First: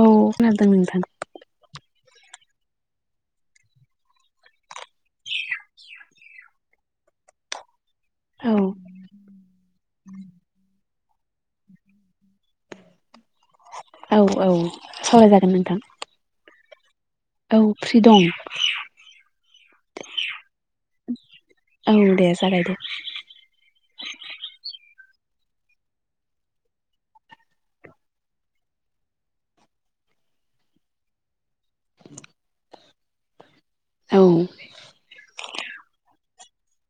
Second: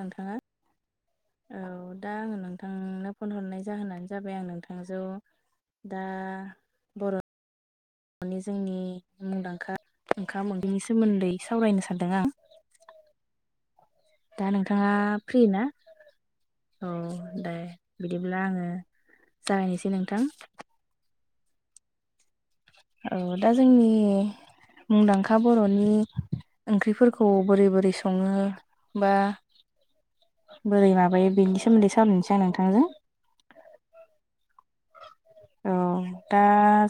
औ खोनादों नोंथां औ दा आङो नों नोंथांनो फन हरनाय जाहोनानो जाबाय आं नोंथांज दा बर' माने औ जोंनि मुंदांखा ओंखाम ओंख्रिनि सोमोन्दै सावरायनो सानदों आं। औ दा औ नोंथाङा फ्रि सावरायजागोन ना नोंथां। औ दे औ फ्रि दं बिदिब्ला आङो जागायनोसै नोंथां। औ दे। जागायदो औ दा जोंनि मुंदांखा बर'नि ओंख्रिफोरखौ बोरै बोरै सङो बा बोरै माबायो बेनि सोमोन्दै सावरायनोसै आं नोंथांजों। औ औ दा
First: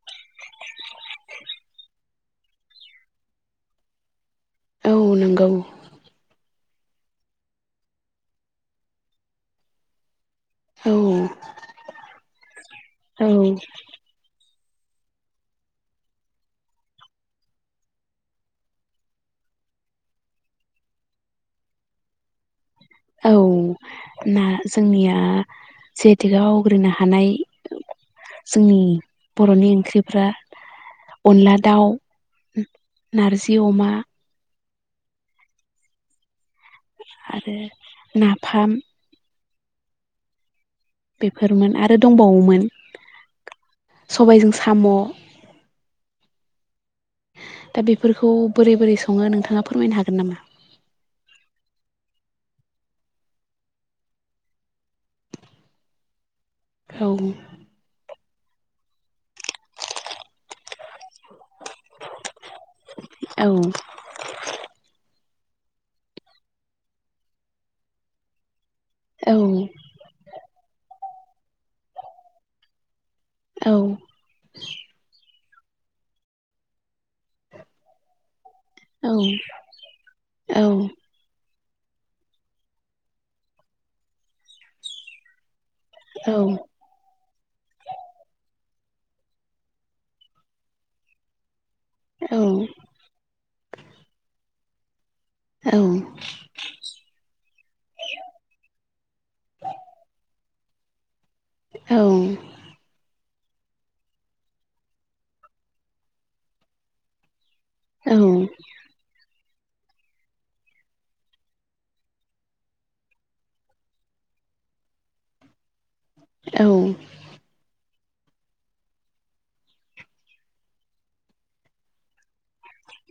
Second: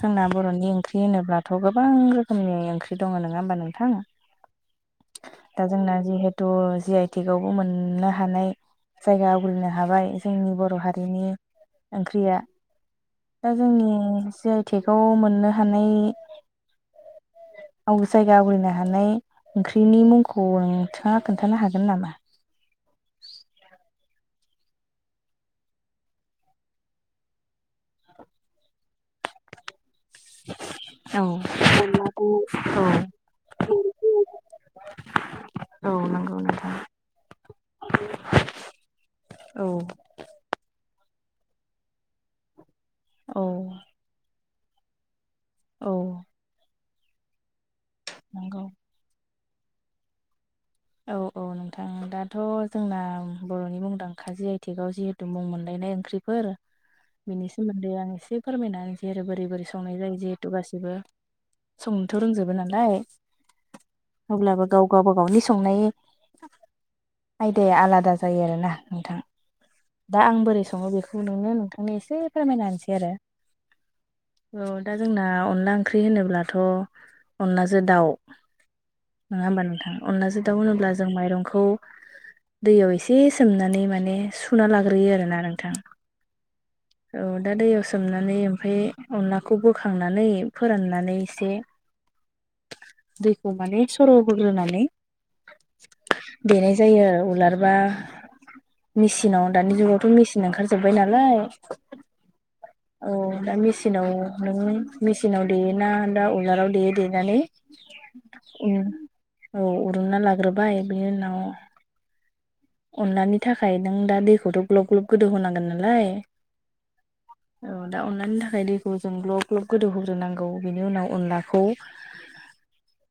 जोंना बर'नि ओंख्रि होनोब्लाथ' गोबां रोखोमनि ओंख्रि दङ नङा होमबा नोंथां? औ नंगौ दा जोंना जिहेथु जि आइ टेकबो मोननो हानाय जायगा आवग्रिनो हाबाय जोंनि बर' औ हारिनि ओंख्रिया औ दा जोंनि जि आइटेखौ मोननो हानाय [inaudible] आं जायगा आवग्रिनो हानाय ओंख्रिनि मुंखौ नोंथाङा खोन्थानो हागोन नामा? औ ना जोंनिया जिहेतुकआव आवग्रिनो हानाय‌ जोंनि बर'नि ओंख्रि फोरा औ अनला दाउ, नारजि अमा‌ औ नंगौ नों आरो नाफाम औ बेफोरमोन आरो दंबावोमोन। औ सबायजों साम' औ दा बेफोरखौ नंगौ बोरै बोरै सङो नोंथाङा फोरमायनो हागोन नामा? औ औ नोंथां दाथ' जोंना बर'नि मुंदांखााजि आइथेगाव जिहेथु मुं मोनलायनाय ओंख्रिफोर‌ औ बिनि सोमोन्दै आं एसे फोरमायनानै ज बोरै बोरै संनाय जायो जिहेतु गासिबो संनोथ' रोंजोबो नालाय औ अब्लाबो गाव गावब गावनि संनायनि आयदाया आलादा जायो आरोना नोंथां औ दा आं बोरै सङो बेखौ नोंनो नोंथांनो एसे फोरमायना होनसै आरो। औ औ दा जोंना अनला ओंख्रि होनोब्लाथ' अनलाजों दाउ‌ नङा औ होमबा नोंथां? अनदलाजों दाउ औ होनोब्ला जों माइरंखौ दैयाव एसे सोमनानै माने सुना लाग्रोयो आरोना नोंथां। औ औ दा दैयाव सोमनानै ओमफ्राय अनलाखौ बोखांनानै फोराननानै एसे दैखौ माने सर' होग्रोनानै‌ देनाय जायो आरो उलारबा मेचिनाव दानि जुगावथ' मेचिन ओंखारजोबबाय नालाय। औ औ दा मेसिनाव नों मेचिनाव देयोना दा उलालाव देयो देनानै‌ औ औ उनना लाग्रोबाय बेनि उनाव‌ अनलानि थाखाय नों दा दैखौथ' ग्लब ग्लब गोदौ होनांगोन लाय औ दा अनलानि थाखाय दैखौ जों ग्लब ग्लब गोदौ होग्रोनांगौ बिनि उनाव अनलाखौ‌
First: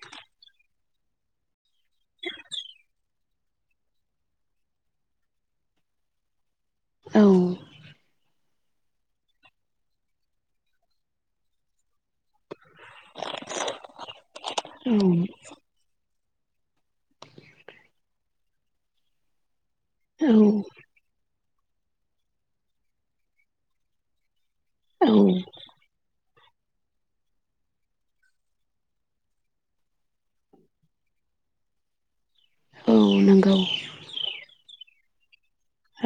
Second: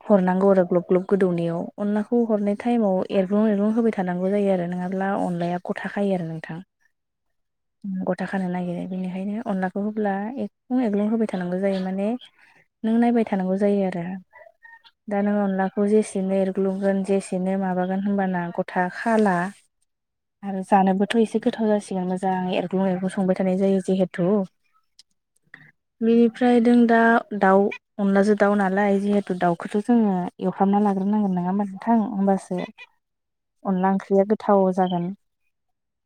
हरनांगौ आरो ग्लब ग्लब गोदौनायाव । अनलाखौ हरनाय टाइमाव एरग्लुं एरग्रुं होबाय थानांगौ जायो आरो नङाब्ला अनलाया गथाखायो आरो नोंथां। औ गथा खानो नागिरो बेनिखायनो अनलाखौ होब्ला एग्लं एग्लं होबाय थानांगौ जायो माने नों नायबाय थानांगौ जायो आरो दा नों अनलाखौ जेसे सेनो एरग्लुंगोन जेसेनो माबागोन होनबाना गथा खाला। औ आरो जानोबोथ' एसे गोथाव जासिगोन मोजां एरग्लुं एरग्लुं संबाय थानाय जायो जिहेथु। औ बेनिफ्राय जों दा दाउ अनलाजों दाउ नालाय जिहेथु दाउखौथ' जोङो एवफ्रामना लाग्रो नांगोन नङा मथां होमबासो औ नोंगौ अनला ओंख्रिया गोथाव जागोन औ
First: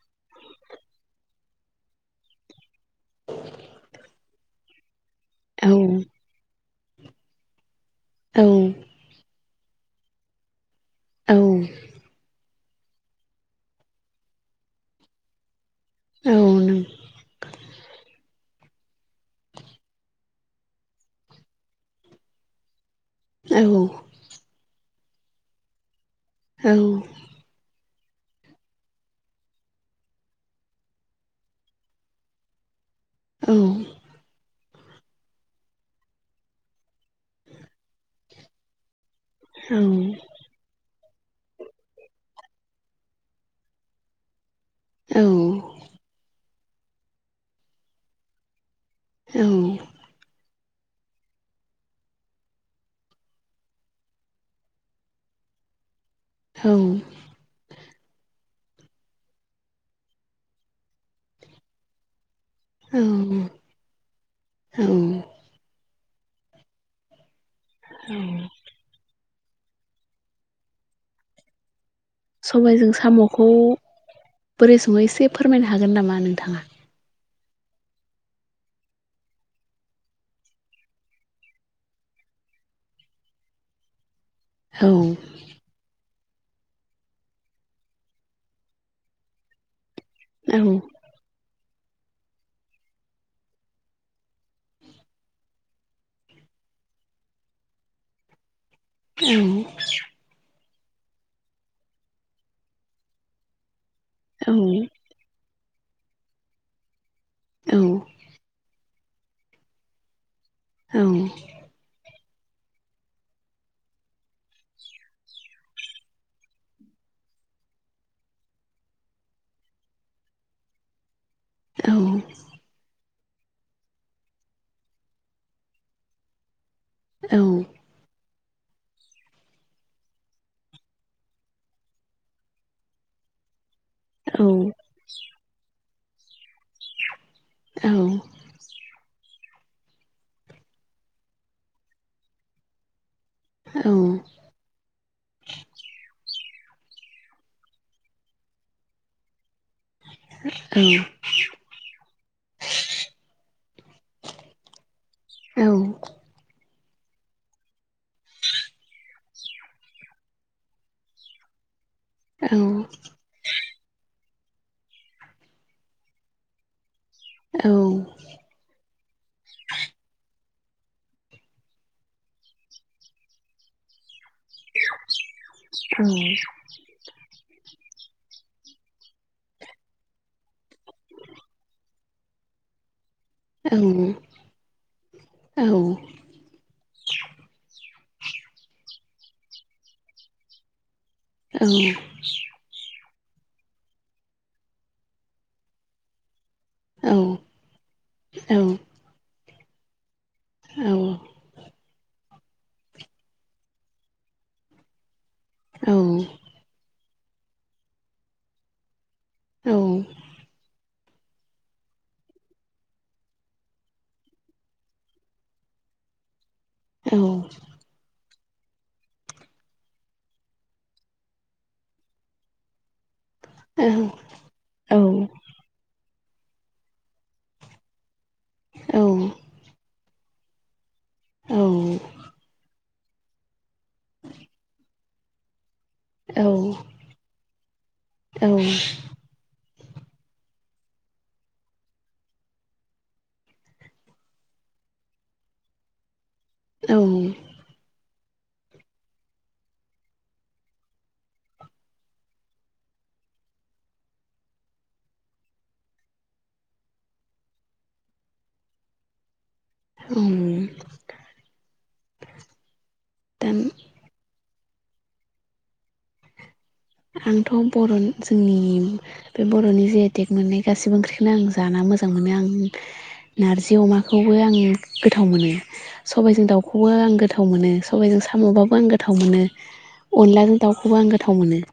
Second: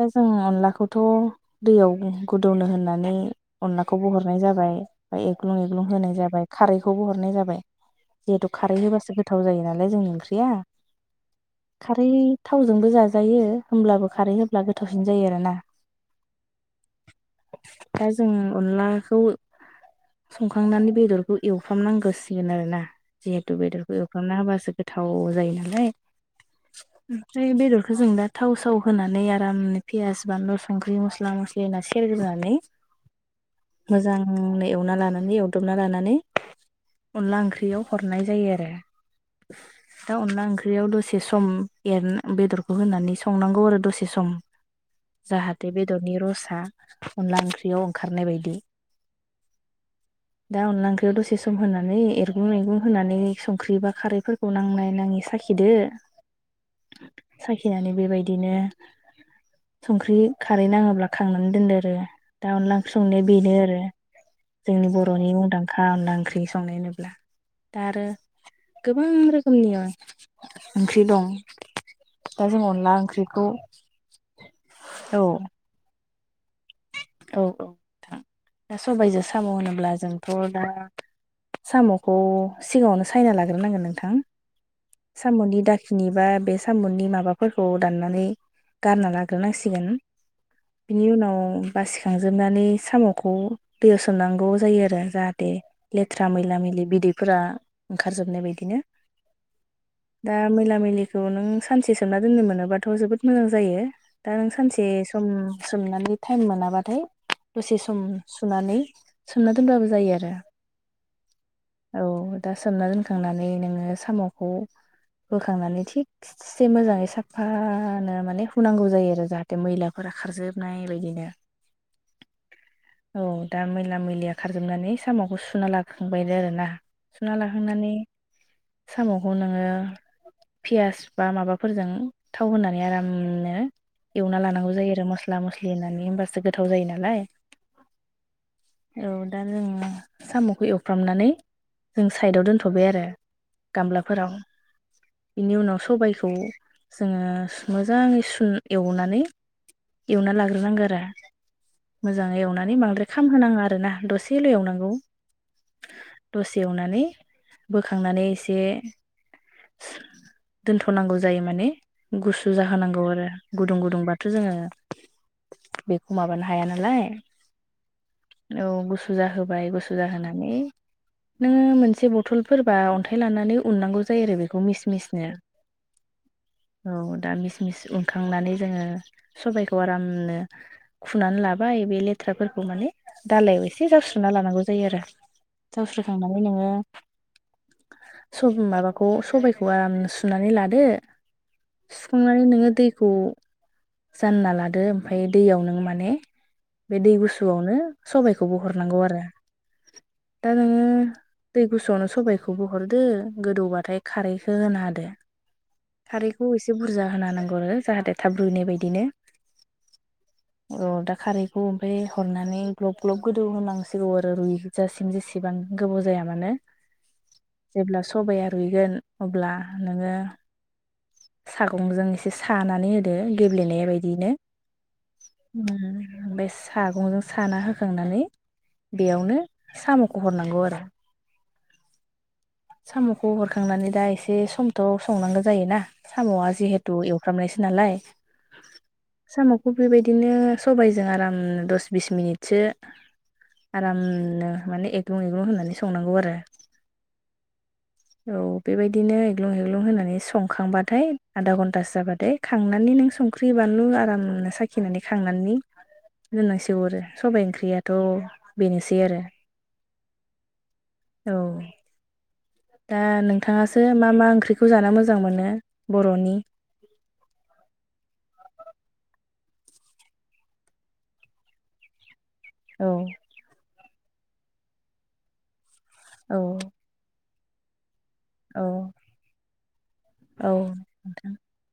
दा जों अनलाखौ खौथ' दैयाव गुदौनो होननानै अनलाखौ बहरनाय जाबाय। एग्लुं औ एग्लुं होनाय जाबाय खारैखौबो हरनाय जाबाय औ नों औ जिहेतु खारै होबासो गोथाव थाव जायो नालाय जोंनि ओंख्रिया औ खारै थावजोंबो जाजायो होमब्लाबो खारै होब्ला गोथावसिन जायो आरो ना औ दा जों अनलाखौ संखांनानै बेदरखौ एवफ्राम नांगोसिगो आरो ना जिहेथु बेदरखौ एवखना होबासो गोथाव जायो नालाय ओमफ्राय बेदर बेखौ जों दा थावसाव होनानै आराम फियाज बानलु संख्रै मसला मसलै होना सेरगोरनानै औ मोजांनो एवना लानानै एवदबना लानानै अनला ओंख्रियाव हरनाय जायो आरो दा अनला ओंख्रियाव दस सम एर बेदरखौ होनानै संनांगौ आरो दसे सम जाहाथे बेदरनि रसा अनला ओंख्रियाव ओंखारनाय बायदि औ दा अनला ओंख्रियाव दसे सम होनानै एरगुं मैगुं होनानै संख्रि बा खारैफोरखौ नांलनाय नाङि साखि खिदो साखिनानै बेबायदिनो संख्रि खारै नाङोब्ला खांनानै दोनदो आरो दा अनला ओंख्रि संनाया बेनो आरो औ जोंनि बर'नि मुंदांखा अनदला ओंख्रि संनायोब्ला दा आरो गोबां रोखोमनि ओंख्रि दं दा जों सबायजों अनला साम'खौ ओंख्रिखौ बोरै सङो एसे फोरमायनो हागोन नामा नोंथाङा? औ-औ नोंथां दा सबायजों साम होनोब्ला जोंथ दा साम'खौ सिगाङावनो सायना लाग्रोनांगोन नोंथां औ सामनि दाखिनि बा बे सामुंनि माबाफोरखौ दाननानै गारना लाग्रोनांसिगोन औ बिनि उनाव बासिखांजोबनानै साम'खौ दैयाव होसोमनां नांगौ जायो आरो जाहाथे लेथरा मैला मैलि बिदैफोरा ओंखार जोबनाय बायदिनो उम दा मैला मैलिखौ नों सानसे सोमना दोननो मोनोबाथ' जोबोद मोजां जायो दा नों सानसे सम सोमनानै टाइम मोनाबाथाय औ दसेसम सोमनानै सोमना दोनबाबो जायो आरो औ औ दा सोमना दोनखांनानै नैङो सामखौ [inaudible] बोखांनानै थिगसे मोजाङै साफानो माने हुनांगौ जायो आरो जाहाथे मैलाफोरा खा रजोबनाय बायदिनो औ औ दा मैला मैलिया खारजोबनानै साम'खौ सुना लाखांबायनो आरोना सुना लाहांनानै साम' बेखौ नोङो पियास बा माबाफोरजों थाव होनानै आरामनो एवना लानांगौ जायो आरो मसला मसलि होनानै होनबासो गो थाव जायो नालाय औ दा जों सामखौ एवफरामनानै जोंसायेदाव दोन्थबाय आरो औ फोराव बिनि उनाव सबायखौ जोङो मोजाङै स एवनानै एवना लाग्रोनांगौ औ आरो मोजाङै एवनानै बांद्राय खामहोनाङा आरोना दसेल' एवनांगौ दा आंथ' दसे। सेवनानै बोखांनानै एसे। दोनथ'नांगौ जायो माने गुसु जाहोनांगौ आरो गुदुं गुदुं बा थ' जोङो बेखौ माबानो हाया नालाय। औ गुसु जाहोबाय गुसु जाहानै नोङो मोनसे बथलफोरबा अन्थाइ लानानै उननांगौ जायो आरो बे खौ मिस मिसनो औ। दा मिस मिस उनखांनानै जोङो सबाइखौ आरामनो खुनानै लाबाय बे लेथ खाथ्राफोरखौ माने दालायाव एसे जावस्रना लानांगौ जायो आरो जावस्रखांनानै नोङो माबाखौ सबायखौ आराम सुनानै लादो। सुखांनानै नोङो दै खौ जानना लादो ओमफ्राय दैयाव नों माने बे दै गुसुआवनो सबबायखौबो हरनांगौ आरो। दा नोङो दै गुसुआवनो सबायखौ बहरदो गोदौबा थाय खारैखौ होना होदो खारैखौ एसे बुरजा होना नांगौ आरो जाहाथे थाब रुनाय बायदिनो। औ दा खारैखौ ओमफफ्राय हरनानै ग्लब ग्लब गोदौ होनांसिगौ आरो रुइजासिम जेसेबां गोबाव जाया मानो जेब्ला सबाया रुइगोन अब्ला नोङो सागंजों एसे सानानै होदो गेब्लेनाय बायदिनो। ओमफ्राय सागंजों साना होखांनानै बेयावनो साम' हरनांगौ आरो। औ साम'खौ हरखांनानै दा एसे समथ' संनांगौ जायोना। साम'आ जिहेथु एवफ्रामनायसो नालाय साम' बेबायदिनो सबायजों आराम दस बिस मिनिटसो आरामनो माने एग्लुं एग्लुं होननानै संनांगौ आरो। औ औ बेबायदिनो एग्लुं हेग्लुं होनानै संखांबाथाय आधा घन्टासो जाबाथाय खांनानै नों संख्रि बानलु आरामनो साखिनानै खांनानै दोननांसो हरो सबबाय ओंख्रियाथ' बेनोसै आरो। औ औ दा नोंथाङासो मा मा ओंख्रिखौ जानो मोजां मोनो बर'नि? आंथ' बर' जोंनि बे बर'नि जे एटेक मोननाय गासैबो ओंख्रिखौनो आं जानो मोजां मोनो आं। औ नारजि अमाखौबो आं गोथाव मोनो औ सबायजों दाउखौबो आं गो थाव मोनो सबायजों साम'बाबो आं गोथाव मोनो औ अनलाजों दाउखौबो आं नोंथां गोथाव मोनो।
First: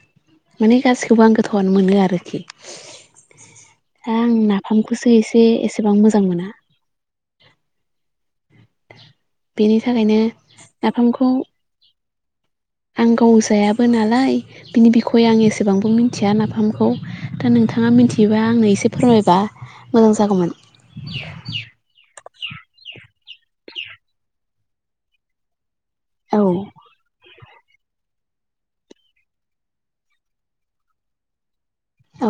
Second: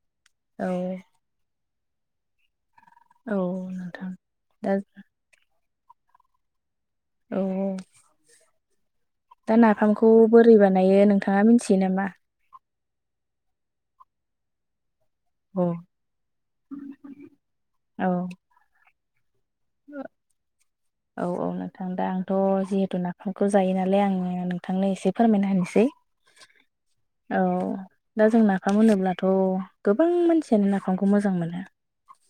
औ माने गासिखौबो आं गोथावनो मोनो आरोखि। औ दा नोंथां आं दा नाफामखौसो एसे एसेबां मोजां मोना। औ औ दा बेनि नाफामखौ थाखायनो बोरै बानायो नाफामखौ नोंथाङा मिथियो नामा? आं गाव जायाबो नालाय बिनि बि खय आं औ एसेबांबो मिथिया नाफामखौ दा नोंथाङा औ मिथियोबा आंनो एसे फोरमायबा? मोजां जागौमोन। औ औ नोंथां दा आंथ' जिहेथु ना फामखौ जायो नालाय आङो नोंथांनो एसे फोरमायना होनोसै। औ औ दा जों नाफाम होनोब्लाथ' गोबां मानसियानो नाफामखौ मोजां मोनो औ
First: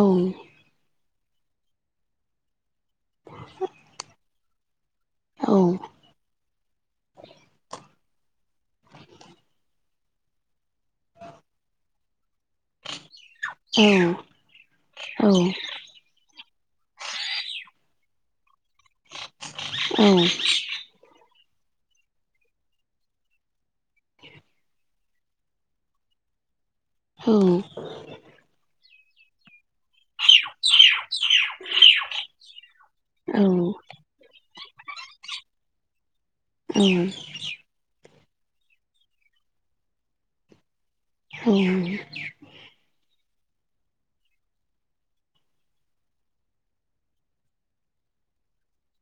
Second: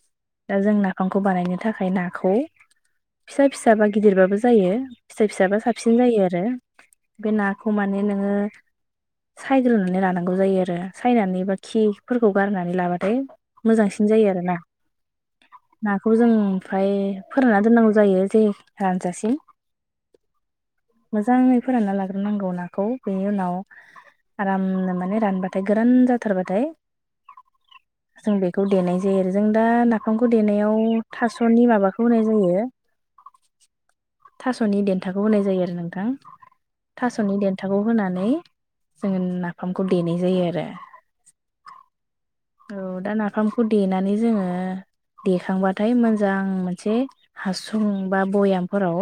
दा जों नाफामखौ बानायनो थाखाय नाखौ फिसा फिसाबा गिदिरबाबो जायो फिसा औ फिसाबा साबसिन जायो आरो बे नाखौ माने नोङो सायग्रोनानै लानांगौ जायो आरो सायनानै बा खिफोरखौ खौ गारनानै लाबाथाय मोजांसिन जायो आरोना औ नाखौ जों ओमफ्राय फोरानना दोननांगौ जायो जानजासिम औ औ मोजाङै फोरानना लाग्रोनांगौ नाखौ बेनि उनाव आरामनो माने रानबाथाय गोरान जाथारबाथाय जों बेखौ देनाय जायो आरो। जों दा नाफामखौ खौ देनायाव थास'नि माबाखौ होनाय जायो औ थास'नि देन्थाखौ होनाय जायो आरो नोंथां थास'नि देन्थाखौ होन होनानै जोङो नाफामखौ देनाय जायो आरो औ दा नाफामखौ देनानै जोङो देखांबाथाय मोजां मोनसे हासुं बा बयामफोराव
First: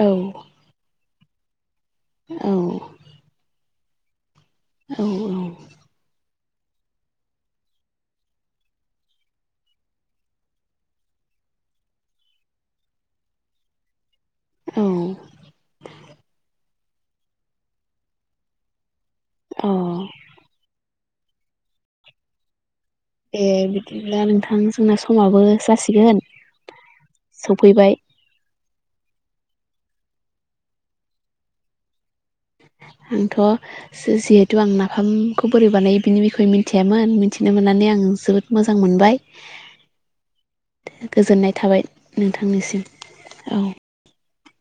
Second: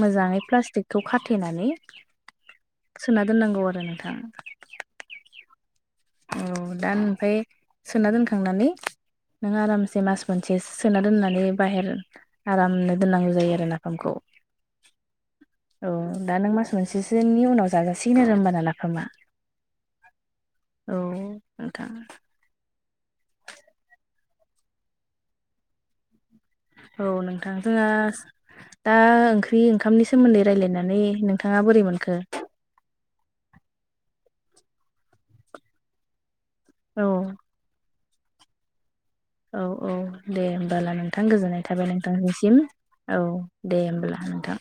मोजाङै प्लास्टिकखौ खाथेनानै सोना दोननांगौ आरो नोंथां औ औ औ दा ओमफ्राय सोना दोनखांनानै नों आरामसे मास मोनसे सोना दोननानै बाहेर आरामनो दोननांगौ जायो आरो नाफामखौ औ औ दा नों मास मोनसेसोनि उनाव जाजासिगोन आरो होमबाना नाफामा अ औ नोंथां ए बिदिब्ला नोंथां जोंना समाबो जासिगोन औ नोंथां जोंहा सफैबाय दा ओंख्रि ओंखामनि सोमोन्दै रायलायनानै नोंथाङा बोरै मोनखो? आंथ' जिहेथु आं नाफामखौ बोरै बानायो बिनि बिखय मिथि मिथियामोन औ मिथिनो मोननानै आं जोबोद मोजां मोनबाय। औ औ दे होमबालाय नोंथां गोजोननाय थाबाय नोंथांनिसिम औ दे होमबालाय नोंथां